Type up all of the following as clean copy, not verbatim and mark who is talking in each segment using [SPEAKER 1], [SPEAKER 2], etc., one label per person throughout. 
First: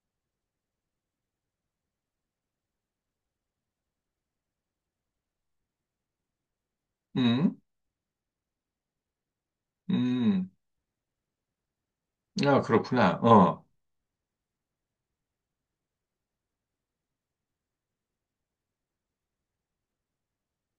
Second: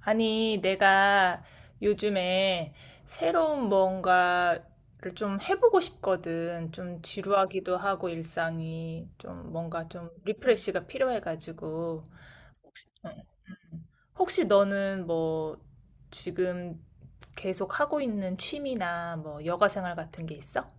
[SPEAKER 1] 아니, 내가 요즘에 새로운 뭔가를 좀 해보고 싶거든. 좀
[SPEAKER 2] 음,
[SPEAKER 1] 지루하기도 하고 일상이 좀 뭔가 좀
[SPEAKER 2] 음,
[SPEAKER 1] 리프레시가 필요해가지고.
[SPEAKER 2] 아, 그렇구나.
[SPEAKER 1] 응.
[SPEAKER 2] 어,
[SPEAKER 1] 혹시 너는 뭐 지금 계속 하고 있는 취미나 뭐 여가 생활 같은 게 있어?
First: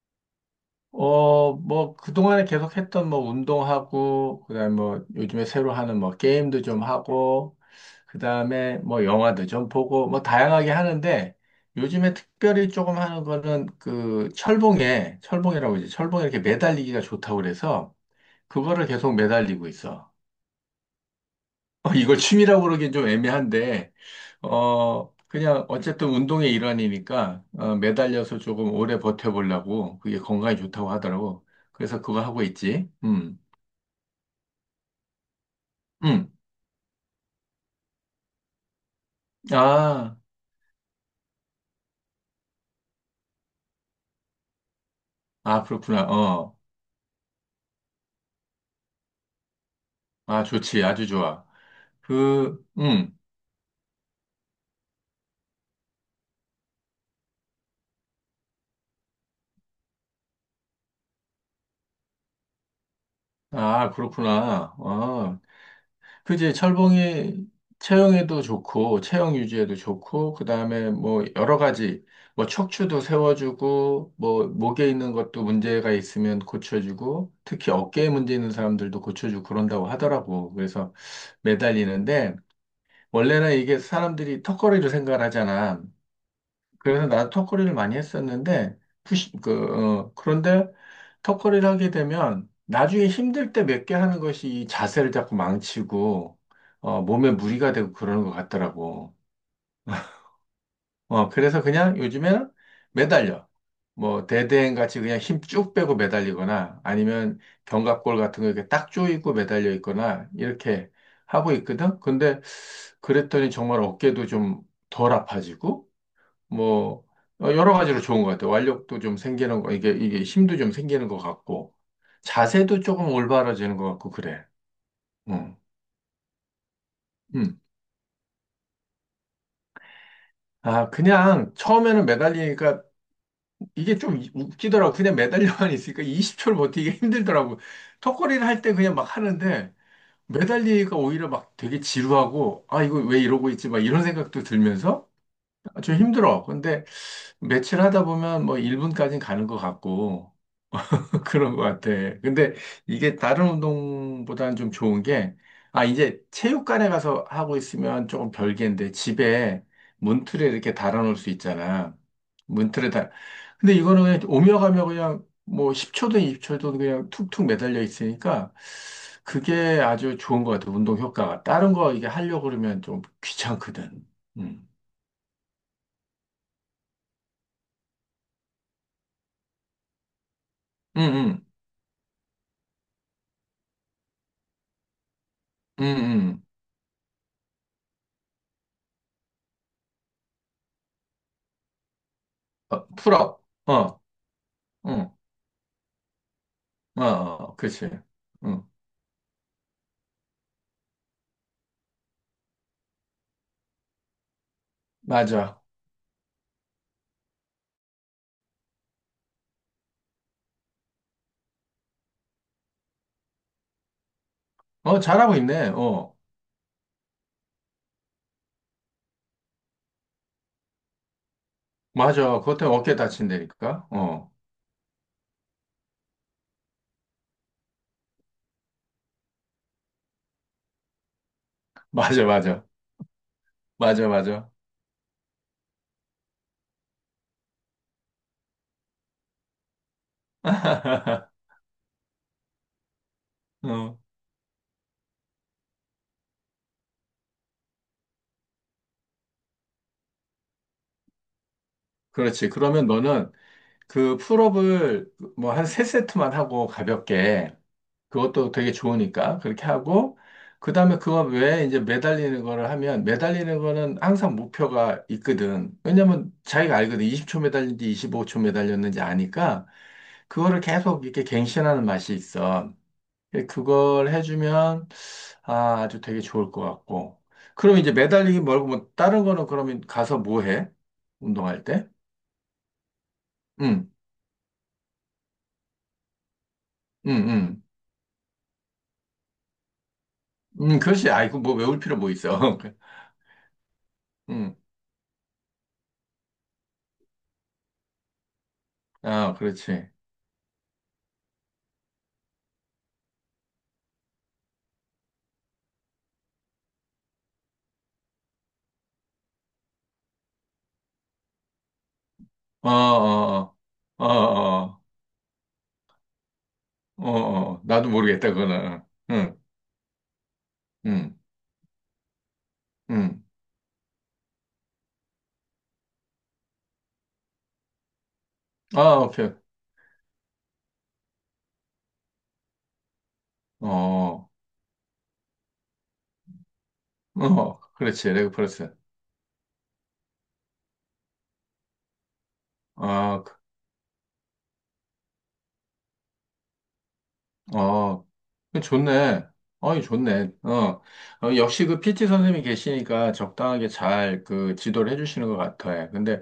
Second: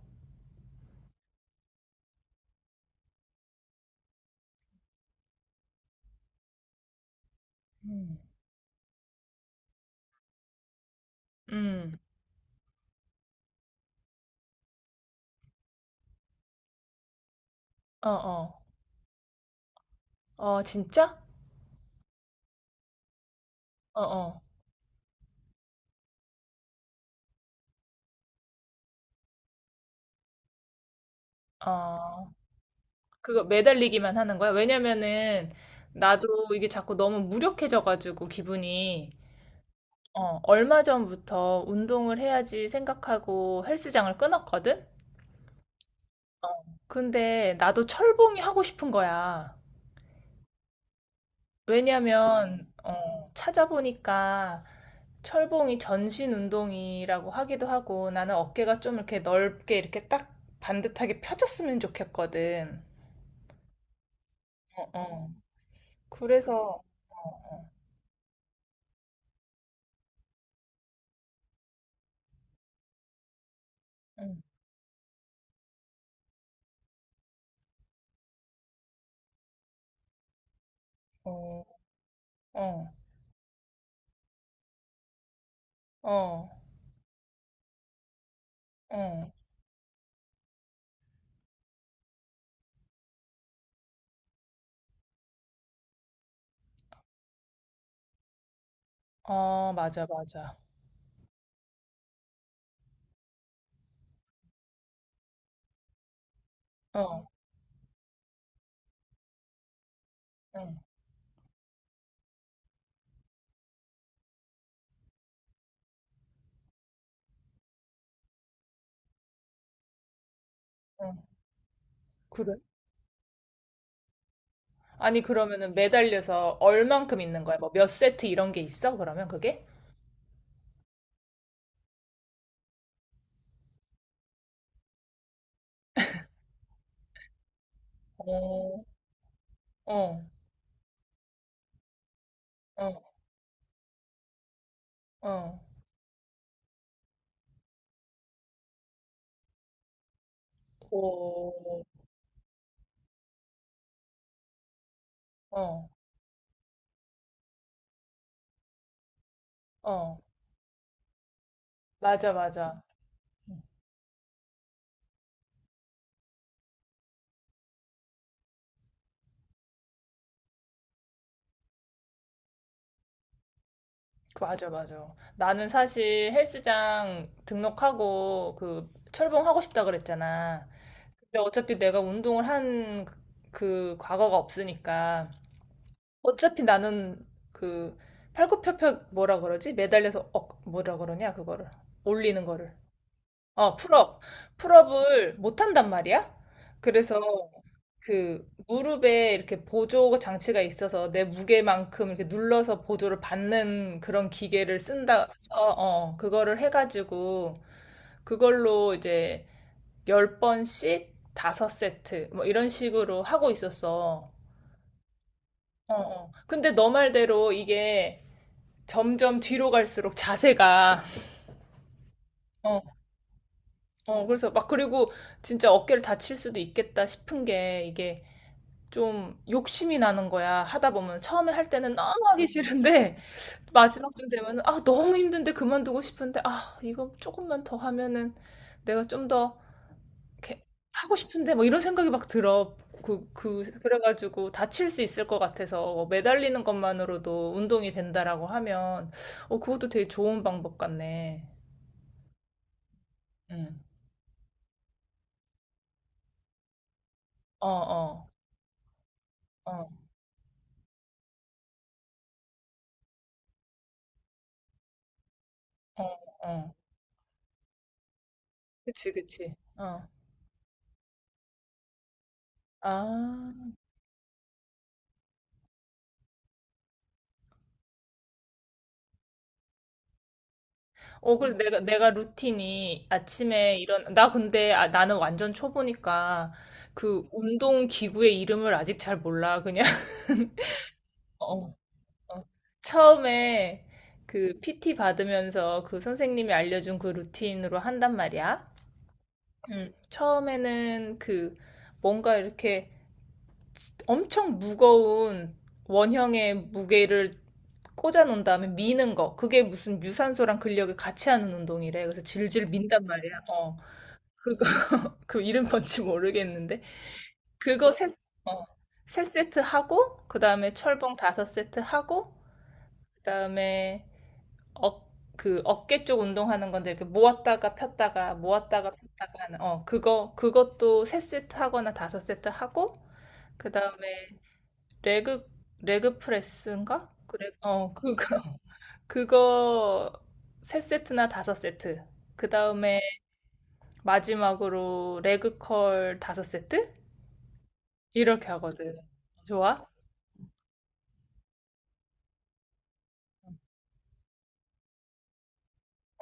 [SPEAKER 2] 어, 뭐, 그동안에 계속 했던 뭐, 운동하고, 그 다음에 뭐, 요즘에 새로 하는 뭐, 게임도 좀 하고,
[SPEAKER 1] 음.
[SPEAKER 2] 그 다음에 뭐, 영화도 좀 보고, 뭐, 다양하게 하는데,
[SPEAKER 1] 음.
[SPEAKER 2] 요즘에 특별히 조금 하는 거는 그, 철봉에, 철봉이라고 이제 철봉에 이렇게 매달리기가 좋다고 그래서,
[SPEAKER 1] 어, 어.
[SPEAKER 2] 그거를 계속 매달리고 있어.
[SPEAKER 1] 어, 진짜?
[SPEAKER 2] 어, 이걸 취미라고 그러긴 좀 애매한데,
[SPEAKER 1] 어, 어.
[SPEAKER 2] 어, 그냥 어쨌든 운동의 일환이니까, 어, 매달려서 조금 오래 버텨보려고, 그게 건강에 좋다고 하더라고. 그래서 그거
[SPEAKER 1] 어.
[SPEAKER 2] 하고 있지.
[SPEAKER 1] 그거 매달리기만 하는 거야? 왜냐면은 나도
[SPEAKER 2] 음.
[SPEAKER 1] 이게 자꾸 너무 무력해져가지고 기분이
[SPEAKER 2] 아,
[SPEAKER 1] 얼마 전부터 운동을 해야지 생각하고 헬스장을 끊었거든?
[SPEAKER 2] 아, 그렇구나. 어,
[SPEAKER 1] 근데 나도 철봉이 하고 싶은 거야.
[SPEAKER 2] 아, 좋지. 아주 좋아. 그,
[SPEAKER 1] 왜냐면 찾아보니까 철봉이 전신 운동이라고 하기도 하고 나는 어깨가 좀 이렇게 넓게 이렇게 딱 반듯하게 펴졌으면 좋겠거든.
[SPEAKER 2] 아, 그렇구나.
[SPEAKER 1] 어, 어.
[SPEAKER 2] 어, 그지?
[SPEAKER 1] 그래서
[SPEAKER 2] 철봉이
[SPEAKER 1] 어,
[SPEAKER 2] 체형에도 좋고, 체형 유지에도 좋고, 그 다음에 뭐 여러 가지, 뭐 척추도 세워주고,
[SPEAKER 1] 응.
[SPEAKER 2] 뭐 목에 있는 것도 문제가 있으면 고쳐주고, 특히 어깨에 문제 있는 사람들도 고쳐주고 그런다고 하더라고. 그래서
[SPEAKER 1] 어,
[SPEAKER 2] 매달리는데,
[SPEAKER 1] 어.
[SPEAKER 2] 원래는 이게 사람들이 턱걸이로 생각을 하잖아.
[SPEAKER 1] 어.
[SPEAKER 2] 그래서 나도 턱걸이를 많이 했었는데,
[SPEAKER 1] 어.
[SPEAKER 2] 푸시, 그, 어, 그런데 턱걸이를 하게 되면 나중에 힘들 때 몇 개 하는 것이 이 자세를 자꾸 망치고, 어, 몸에 무리가 되고 그러는 것 같더라고.
[SPEAKER 1] 아, 맞아, 맞아.
[SPEAKER 2] 어, 그래서 그냥 요즘에는 매달려. 뭐, 대대행 같이 그냥 힘 쭉 빼고 매달리거나
[SPEAKER 1] 어,
[SPEAKER 2] 아니면 견갑골 같은 거 이렇게 딱 조이고 매달려 있거나
[SPEAKER 1] 응,
[SPEAKER 2] 이렇게 하고 있거든? 근데 그랬더니 정말 어깨도 좀 덜 아파지고, 뭐 어, 여러 가지로 좋은 것 같아요. 완력도 좀 생기는 거, 이게 힘도 좀 생기는
[SPEAKER 1] 응.
[SPEAKER 2] 것 같고
[SPEAKER 1] 그래.
[SPEAKER 2] 자세도 조금 올바라지는 것 같고 그래.
[SPEAKER 1] 아니,
[SPEAKER 2] 응.
[SPEAKER 1] 그러면은 매달려서 얼만큼 있는 거야?
[SPEAKER 2] 응.
[SPEAKER 1] 뭐 몇 세트 이런 게 있어? 그러면 그게?
[SPEAKER 2] 아, 그냥 처음에는 매달리니까 이게 좀 웃기더라고. 그냥 매달려만 있으니까 20초를 버티기 힘들더라고. 턱걸이를 할 때
[SPEAKER 1] 어,
[SPEAKER 2] 그냥 막 하는데
[SPEAKER 1] 어,
[SPEAKER 2] 매달리니까 오히려 막 되게 지루하고 아, 이거
[SPEAKER 1] 어,
[SPEAKER 2] 왜 이러고 있지? 막 이런 생각도 들면서
[SPEAKER 1] 어.
[SPEAKER 2] 아, 좀 힘들어. 근데 며칠 하다 보면 뭐 1분까지 가는 것 같고
[SPEAKER 1] 오,
[SPEAKER 2] 그런 것 같아. 근데 이게 다른 운동보다는 좀 좋은 게, 아,
[SPEAKER 1] 어,
[SPEAKER 2] 이제 체육관에 가서 하고 있으면 조금 별개인데, 집에
[SPEAKER 1] 어.
[SPEAKER 2] 문틀에 이렇게 달아놓을 수 있잖아.
[SPEAKER 1] 맞아, 맞아.
[SPEAKER 2] 문틀에 달.
[SPEAKER 1] 음,
[SPEAKER 2] 근데 이거는 그냥 오며 가며 그냥 뭐 10초든 20초든 그냥 툭툭 매달려 있으니까, 그게 아주 좋은 것 같아. 운동 효과가. 다른 거 이게 하려고 그러면 좀 귀찮거든.
[SPEAKER 1] 그
[SPEAKER 2] 음.
[SPEAKER 1] 맞아, 맞아. 나는 사실 헬스장 등록하고 그 철봉하고 싶다 그랬잖아.
[SPEAKER 2] 응,
[SPEAKER 1] 근데
[SPEAKER 2] 응,
[SPEAKER 1] 어차피 내가 운동을 한그 그 과거가 없으니까.
[SPEAKER 2] 응, 응.
[SPEAKER 1] 어차피 나는 그 팔굽혀펴 뭐라 그러지? 매달려서 억 뭐라 그러냐 그거를 올리는 거를
[SPEAKER 2] 어, 풀업.
[SPEAKER 1] 어
[SPEAKER 2] 어,
[SPEAKER 1] 풀업
[SPEAKER 2] 응,
[SPEAKER 1] 풀업을 못 한단 말이야.
[SPEAKER 2] 어,
[SPEAKER 1] 그래서
[SPEAKER 2] 어, 그렇지.
[SPEAKER 1] 그
[SPEAKER 2] 응,
[SPEAKER 1] 무릎에 이렇게 보조 장치가 있어서 내 무게만큼 이렇게 눌러서 보조를 받는 그런 기계를 쓴다. 어,
[SPEAKER 2] 맞아.
[SPEAKER 1] 어 그거를 해가지고 그걸로 이제 10번씩 5세트 뭐 이런 식으로 하고 있었어.
[SPEAKER 2] 어, 잘하고 있네.
[SPEAKER 1] 어,
[SPEAKER 2] 어,
[SPEAKER 1] 어. 근데 너 말대로 이게 점점 뒤로 갈수록 자세가
[SPEAKER 2] 맞아. 그것 때문에
[SPEAKER 1] 어.
[SPEAKER 2] 어깨 다친다니까.
[SPEAKER 1] 어
[SPEAKER 2] 어,
[SPEAKER 1] 그래서 막 그리고 진짜 어깨를 다칠 수도 있겠다 싶은 게 이게 좀 욕심이 나는 거야 하다 보면 처음에 할 때는 너무
[SPEAKER 2] 맞아,
[SPEAKER 1] 하기
[SPEAKER 2] 맞아.
[SPEAKER 1] 싫은데
[SPEAKER 2] 맞아,
[SPEAKER 1] 마지막쯤
[SPEAKER 2] 맞아.
[SPEAKER 1] 되면은 아 너무 힘든데 그만두고 싶은데 아 이거 조금만 더 하면은 내가 좀 더 이렇게 하고 싶은데 뭐 이런 생각이 막 들어
[SPEAKER 2] 어,
[SPEAKER 1] 그래가지고 다칠 수 있을 것 같아서 뭐 매달리는 것만으로도 운동이 된다라고 하면 어 그것도 되게 좋은 방법 같네.
[SPEAKER 2] 그렇지. 그러면 너는
[SPEAKER 1] 음.
[SPEAKER 2] 그 풀업을 뭐 한 세세트만 하고 가볍게
[SPEAKER 1] 어, 어,
[SPEAKER 2] 그것도 되게 좋으니까 그렇게
[SPEAKER 1] 어, 어,
[SPEAKER 2] 하고 그 다음에 그거 외에 이제 매달리는 거를 하면 매달리는 거는 항상 목표가 있거든. 왜냐면
[SPEAKER 1] 어.
[SPEAKER 2] 자기가 알거든. 20초 매달린지 25초 매달렸는지
[SPEAKER 1] 그치, 그치.
[SPEAKER 2] 아니까
[SPEAKER 1] 어.
[SPEAKER 2] 그거를 계속 이렇게 갱신하는 맛이 있어.
[SPEAKER 1] 아.
[SPEAKER 2] 그걸 해주면 아, 아주 되게 좋을 것 같고. 그럼 이제 매달리기 말고 뭐 다른 거는 그러면 가서 뭐 해?
[SPEAKER 1] 어, 그래서
[SPEAKER 2] 운동할
[SPEAKER 1] 내가,
[SPEAKER 2] 때?
[SPEAKER 1] 내가 루틴이 아침에
[SPEAKER 2] 응,
[SPEAKER 1] 이런, 나 근데 아, 나는 완전 초보니까
[SPEAKER 2] 응,
[SPEAKER 1] 그
[SPEAKER 2] 응.
[SPEAKER 1] 운동 기구의 이름을 아직 잘 몰라. 그냥,
[SPEAKER 2] 응, 그렇지. 아 이, 거 뭐
[SPEAKER 1] 어,
[SPEAKER 2] 외울 필요 뭐
[SPEAKER 1] 어.
[SPEAKER 2] 있어.
[SPEAKER 1] 처음에
[SPEAKER 2] 응,
[SPEAKER 1] 그 PT 받으면서 그 선생님이 알려준 그 루틴으로 한단 말이야.
[SPEAKER 2] 아, 그렇지.
[SPEAKER 1] 처음에는 그 뭔가 이렇게 엄청 무거운 원형의 무게를 꽂아 놓은 다음에 미는 거. 그게 무슨 유산소랑 근력을 같이 하는 운동이래. 그래서 질질
[SPEAKER 2] 어,
[SPEAKER 1] 민단 말이야.
[SPEAKER 2] 어,
[SPEAKER 1] 어.
[SPEAKER 2] 어,
[SPEAKER 1] 그거
[SPEAKER 2] 어,
[SPEAKER 1] 그 이름 뭔지 모르겠는데
[SPEAKER 2] 어, 어, 어. 나도
[SPEAKER 1] 그거 세
[SPEAKER 2] 모르겠다,
[SPEAKER 1] 어.
[SPEAKER 2] 그거는.
[SPEAKER 1] 세
[SPEAKER 2] 응,
[SPEAKER 1] 세트 하고 그다음에 철봉
[SPEAKER 2] 응,
[SPEAKER 1] 5세트 하고
[SPEAKER 2] 응.
[SPEAKER 1] 그다음에 어, 그 어깨 쪽 운동하는 건데 이렇게 모았다가 폈다가 모았다가
[SPEAKER 2] 아, 오케이.
[SPEAKER 1] 폈다가 하는 어 그거 그것도 3세트 하거나 5세트 하고 그다음에
[SPEAKER 2] 어,
[SPEAKER 1] 레그 레그 프레스인가? 그래.
[SPEAKER 2] 어,
[SPEAKER 1] 어,
[SPEAKER 2] 그렇지.
[SPEAKER 1] 그거
[SPEAKER 2] 레그 프레스.
[SPEAKER 1] 그거 3세트나 5세트. 그 다음에
[SPEAKER 2] 아,
[SPEAKER 1] 마지막으로 레그컬 5세트?
[SPEAKER 2] 어.
[SPEAKER 1] 이렇게 하거든.
[SPEAKER 2] 좋네. 어이,
[SPEAKER 1] 좋아?
[SPEAKER 2] 좋네. 어. 어, 역시 그 PT 선생님이 계시니까 적당하게 잘 그 지도를 해주시는 것 같아. 근데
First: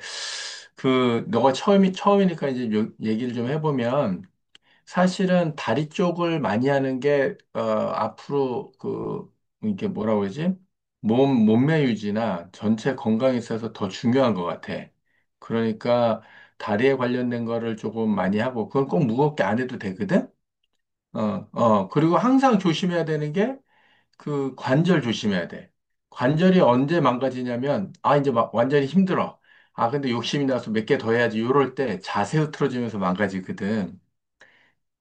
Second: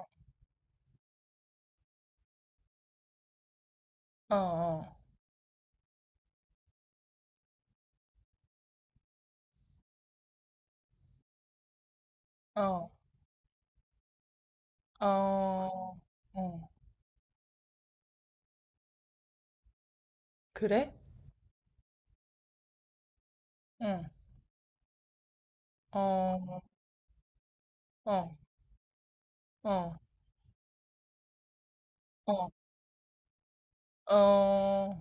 [SPEAKER 2] 그, 처음이니까 이제 얘기를 좀 해보면
[SPEAKER 1] 어, 어,
[SPEAKER 2] 사실은 다리 쪽을 많이 하는 게, 어, 앞으로 그, 이게 뭐라고 그러지? 몸매 유지나 전체 건강에 있어서 더 중요한 것 같아.
[SPEAKER 1] 어, 어,
[SPEAKER 2] 그러니까
[SPEAKER 1] 어.
[SPEAKER 2] 다리에 관련된 거를 조금 많이 하고, 그건 꼭 무겁게 안 해도 되거든?
[SPEAKER 1] 그래?
[SPEAKER 2] 어, 어, 그리고 항상 조심해야 되는 게
[SPEAKER 1] 응.
[SPEAKER 2] 그 관절 조심해야 돼. 관절이
[SPEAKER 1] 어,
[SPEAKER 2] 언제 망가지냐면, 아, 이제
[SPEAKER 1] 어,
[SPEAKER 2] 막 완전히 힘들어. 아,
[SPEAKER 1] 어,
[SPEAKER 2] 근데 욕심이 나서 몇 개 더 해야지. 요럴 때 자세
[SPEAKER 1] 어,
[SPEAKER 2] 흐트러지면서 망가지거든.
[SPEAKER 1] 어.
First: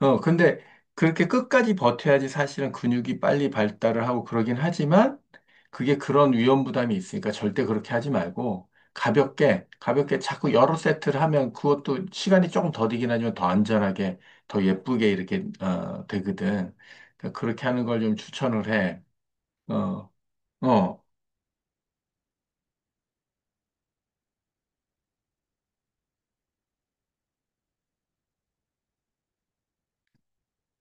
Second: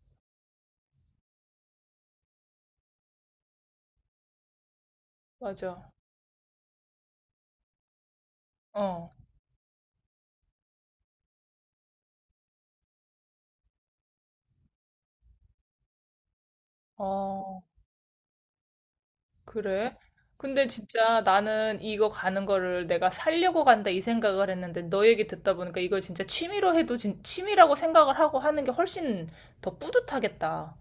[SPEAKER 2] 어, 근데 그렇게 끝까지 버텨야지 사실은 근육이 빨리 발달을 하고 그러긴 하지만
[SPEAKER 1] 맞아.
[SPEAKER 2] 그게 그런 위험 부담이 있으니까 절대 그렇게 하지 말고
[SPEAKER 1] 어,
[SPEAKER 2] 가볍게, 가볍게 자꾸 여러 세트를 하면 그것도 시간이 조금 더디긴 하지만 더 안전하게, 더 예쁘게 이렇게, 어, 되거든. 그러니까
[SPEAKER 1] 어.
[SPEAKER 2] 그렇게 하는 걸 좀 추천을 해.
[SPEAKER 1] 그래?
[SPEAKER 2] 어,
[SPEAKER 1] 근데
[SPEAKER 2] 어.
[SPEAKER 1] 진짜 나는 이거 가는 거를 내가 살려고 간다 이 생각을 했는데 너 얘기 듣다 보니까 이걸 진짜 취미로 해도 취미라고 생각을 하고 하는 게 훨씬 더 뿌듯하겠다.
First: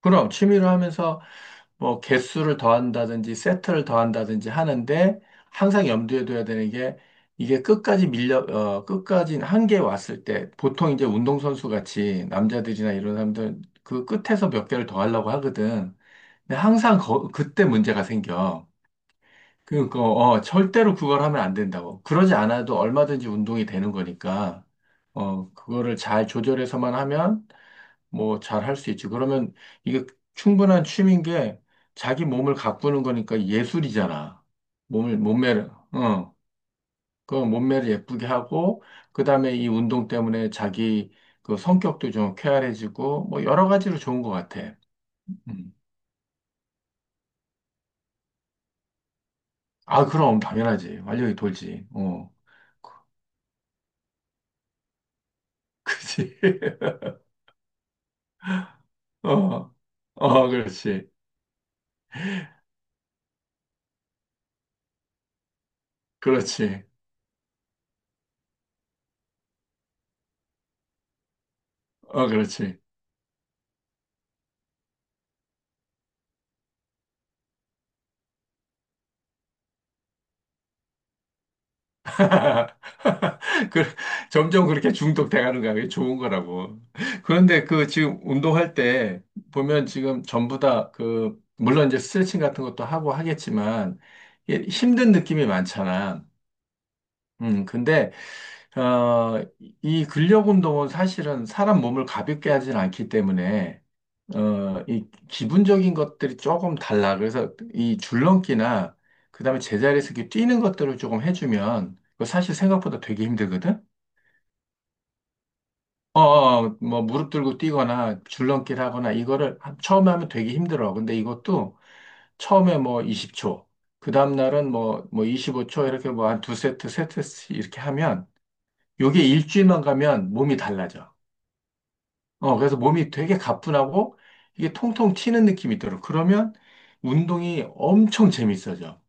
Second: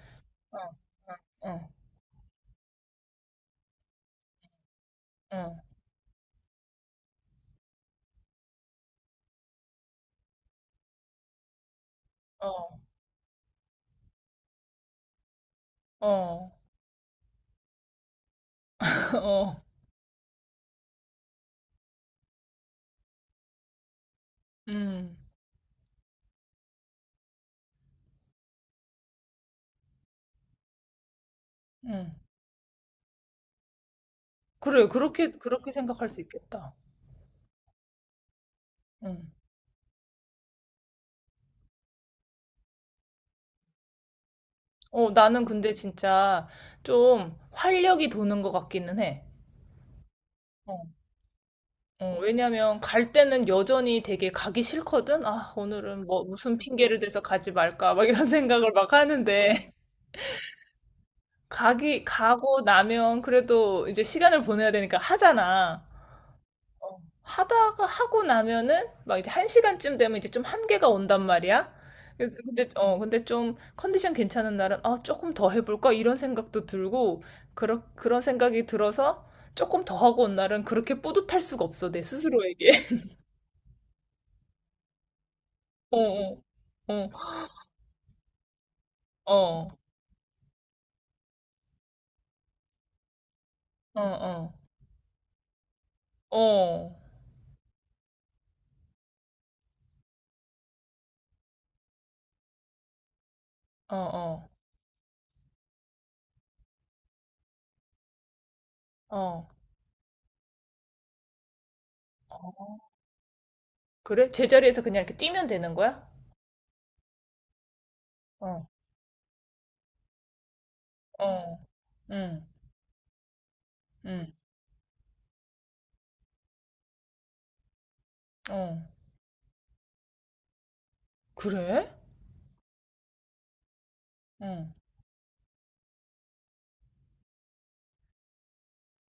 [SPEAKER 2] 그럼 취미로 하면서
[SPEAKER 1] 어,
[SPEAKER 2] 뭐 개수를 더한다든지 세트를 더한다든지 하는데
[SPEAKER 1] 어,
[SPEAKER 2] 항상 염두에 둬야 되는 게 이게 끝까지 밀려 어 끝까지 한계에 왔을 때 보통 이제 운동선수 같이
[SPEAKER 1] 어,
[SPEAKER 2] 남자들이나 이런 사람들 그 끝에서 몇 개를 더 하려고 하거든.
[SPEAKER 1] 어, 어,
[SPEAKER 2] 근데
[SPEAKER 1] 어,
[SPEAKER 2] 항상 그때 문제가 생겨.
[SPEAKER 1] 어,
[SPEAKER 2] 그러니까 어 절대로 그걸 하면 안 된다고. 그러지 않아도 얼마든지 운동이 되는 거니까
[SPEAKER 1] 음,
[SPEAKER 2] 어 그거를 잘 조절해서만 하면 뭐 잘 할 수 있지. 그러면 이게 충분한 취미인 게
[SPEAKER 1] 음.
[SPEAKER 2] 자기 몸을 가꾸는 거니까 예술이잖아.
[SPEAKER 1] 그래,
[SPEAKER 2] 몸매를,
[SPEAKER 1] 그렇게 생각할 수
[SPEAKER 2] 어,
[SPEAKER 1] 있겠다.
[SPEAKER 2] 그 몸매를 예쁘게 하고, 그
[SPEAKER 1] 음.
[SPEAKER 2] 다음에 이 운동 때문에 자기 그 성격도 좀 쾌활해지고, 뭐 여러 가지로 좋은 것 같아.
[SPEAKER 1] 어, 나는 근데
[SPEAKER 2] 음.
[SPEAKER 1] 진짜 좀 활력이 도는 것 같기는 해.
[SPEAKER 2] 아, 그럼 당연하지. 활력이 돌지.
[SPEAKER 1] 어,
[SPEAKER 2] 어.
[SPEAKER 1] 왜냐면 갈 때는 여전히 되게 가기 싫거든? 아,
[SPEAKER 2] 그
[SPEAKER 1] 오늘은 뭐
[SPEAKER 2] 지
[SPEAKER 1] 무슨 핑계를 대서 가지 말까? 막 이런 생각을 막 하는데
[SPEAKER 2] 어. 어, 그렇지.
[SPEAKER 1] 가기 가고 나면 그래도 이제 시간을 보내야 되니까 하잖아.
[SPEAKER 2] 그렇지.
[SPEAKER 1] 어, 하다가 하고 나면은 막 이제 1시간쯤 되면 이제 좀 한계가 온단 말이야.
[SPEAKER 2] 어,
[SPEAKER 1] 그래서 근데
[SPEAKER 2] 그렇지.
[SPEAKER 1] 어 근데 좀 컨디션 괜찮은 날은 아 조금 더 해볼까 이런 생각도 들고 그런 생각이 들어서 조금 더 하고 온 날은 그렇게 뿌듯할 수가 없어 내 스스로에게.
[SPEAKER 2] 그, 점점 그렇게 중독돼가는 거야. 그게
[SPEAKER 1] 어,
[SPEAKER 2] 좋은
[SPEAKER 1] 어.
[SPEAKER 2] 거라고.
[SPEAKER 1] 어.
[SPEAKER 2] 그런데 그 지금 운동할 때
[SPEAKER 1] 어,
[SPEAKER 2] 보면 지금 전부 다 그, 물론 이제 스트레칭 같은 것도 하고 하겠지만
[SPEAKER 1] 어, 어,
[SPEAKER 2] 이게 힘든 느낌이 많잖아.
[SPEAKER 1] 어,
[SPEAKER 2] 근데, 어, 이 근력 운동은 사실은 사람 몸을 가볍게 하진 않기 때문에,
[SPEAKER 1] 어,
[SPEAKER 2] 어, 이 기분적인 것들이 조금 달라. 그래서 이 줄넘기나
[SPEAKER 1] 어,
[SPEAKER 2] 그다음에 제자리에서 이렇게 뛰는 것들을 조금 해주면 그거 사실
[SPEAKER 1] 어.
[SPEAKER 2] 생각보다 되게 힘들거든.
[SPEAKER 1] 그래? 제자리에서 그냥 이렇게 뛰면 되는 거야?
[SPEAKER 2] 어, 어, 뭐, 무릎 들고 뛰거나
[SPEAKER 1] 어,
[SPEAKER 2] 줄넘기를 하거나 이거를 처음에 하면 되게 힘들어. 근데
[SPEAKER 1] 어,
[SPEAKER 2] 이것도
[SPEAKER 1] 응,
[SPEAKER 2] 처음에 뭐 20초, 그
[SPEAKER 1] 응,
[SPEAKER 2] 다음날은 뭐, 뭐 25초 이렇게 뭐 한 두 세트, 세 세트씩 이렇게 하면
[SPEAKER 1] 어.
[SPEAKER 2] 요게 일주일만 가면 몸이 달라져.
[SPEAKER 1] 그래?
[SPEAKER 2] 어, 그래서 몸이 되게 가뿐하고
[SPEAKER 1] 응.
[SPEAKER 2] 이게 통통 튀는 느낌이 들어. 그러면 운동이 엄청 재밌어져.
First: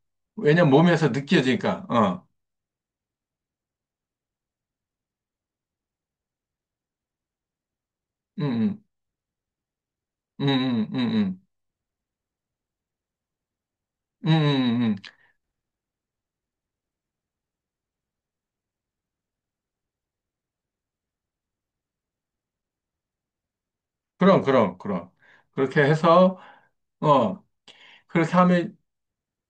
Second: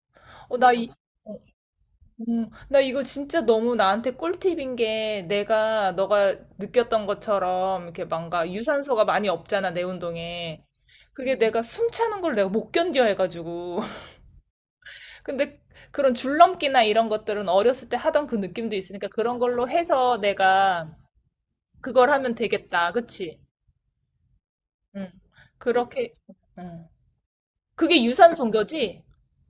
[SPEAKER 1] 어,
[SPEAKER 2] 왜냐면 몸에서
[SPEAKER 1] 어,
[SPEAKER 2] 느껴지니까, 어,
[SPEAKER 1] 나 이거 진짜 너무 나한테 꿀팁인 게 내가 너가 느꼈던 것처럼 이렇게 뭔가
[SPEAKER 2] 음,
[SPEAKER 1] 유산소가 많이 없잖아, 내
[SPEAKER 2] 음,
[SPEAKER 1] 운동에.
[SPEAKER 2] 음, 음,
[SPEAKER 1] 그게
[SPEAKER 2] 음,
[SPEAKER 1] 내가 숨 차는 걸 내가 못 견뎌 해가지고.
[SPEAKER 2] 음, 음, 음, 음.
[SPEAKER 1] 근데 그런 줄넘기나 이런 것들은 어렸을 때 하던 그 느낌도 있으니까 그런 걸로 해서 내가 그걸 하면 되겠다. 그치?
[SPEAKER 2] 그럼, 그럼,
[SPEAKER 1] 응.
[SPEAKER 2] 그럼. 그렇게
[SPEAKER 1] 그렇게,
[SPEAKER 2] 해서,
[SPEAKER 1] 응.
[SPEAKER 2] 어,
[SPEAKER 1] 그게
[SPEAKER 2] 그렇게 하면,
[SPEAKER 1] 유산소인거지?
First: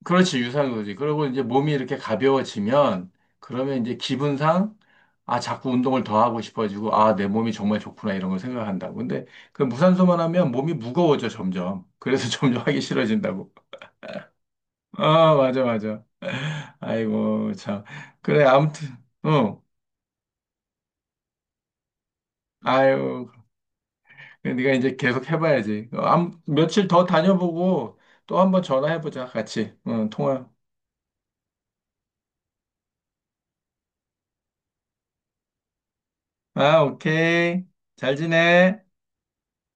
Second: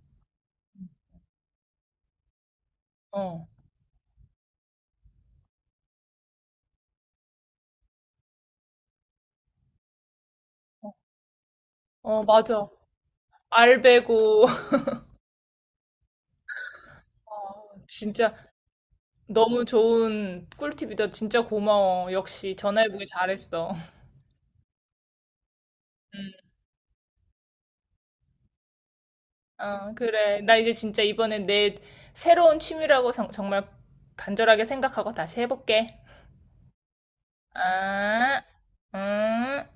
[SPEAKER 2] 그렇지, 유사한 거지. 그리고 이제 몸이 이렇게 가벼워지면,
[SPEAKER 1] 어.
[SPEAKER 2] 그러면 이제 기분상, 아, 자꾸 운동을 더 하고 싶어지고, 아, 내 몸이 정말 좋구나, 이런 걸 생각한다고. 근데 그 무산소만 하면 몸이 무거워져, 점점.
[SPEAKER 1] 어,
[SPEAKER 2] 그래서 점점
[SPEAKER 1] 맞아.
[SPEAKER 2] 하기 싫어진다고.
[SPEAKER 1] 알 베고.
[SPEAKER 2] 아, 맞아, 맞아. 아이고,
[SPEAKER 1] 어,
[SPEAKER 2] 참.
[SPEAKER 1] 진짜
[SPEAKER 2] 그래, 아무튼, 응.
[SPEAKER 1] 너무 좋은 꿀팁이다. 진짜 고마워. 역시 전화해보길
[SPEAKER 2] 아유,
[SPEAKER 1] 잘했어.
[SPEAKER 2] 네가 이제 계속 해봐야지. 어, 며칠 더 다녀보고, 또 한번 전화해보자, 같이.
[SPEAKER 1] 어,
[SPEAKER 2] 응,
[SPEAKER 1] 그래.
[SPEAKER 2] 통화.
[SPEAKER 1] 나 이제 진짜 이번에 내 새로운 취미라고 정말 간절하게 생각하고 다시 해볼게.
[SPEAKER 2] 아, 오케이. 잘
[SPEAKER 1] 아,
[SPEAKER 2] 지내.
[SPEAKER 1] 음.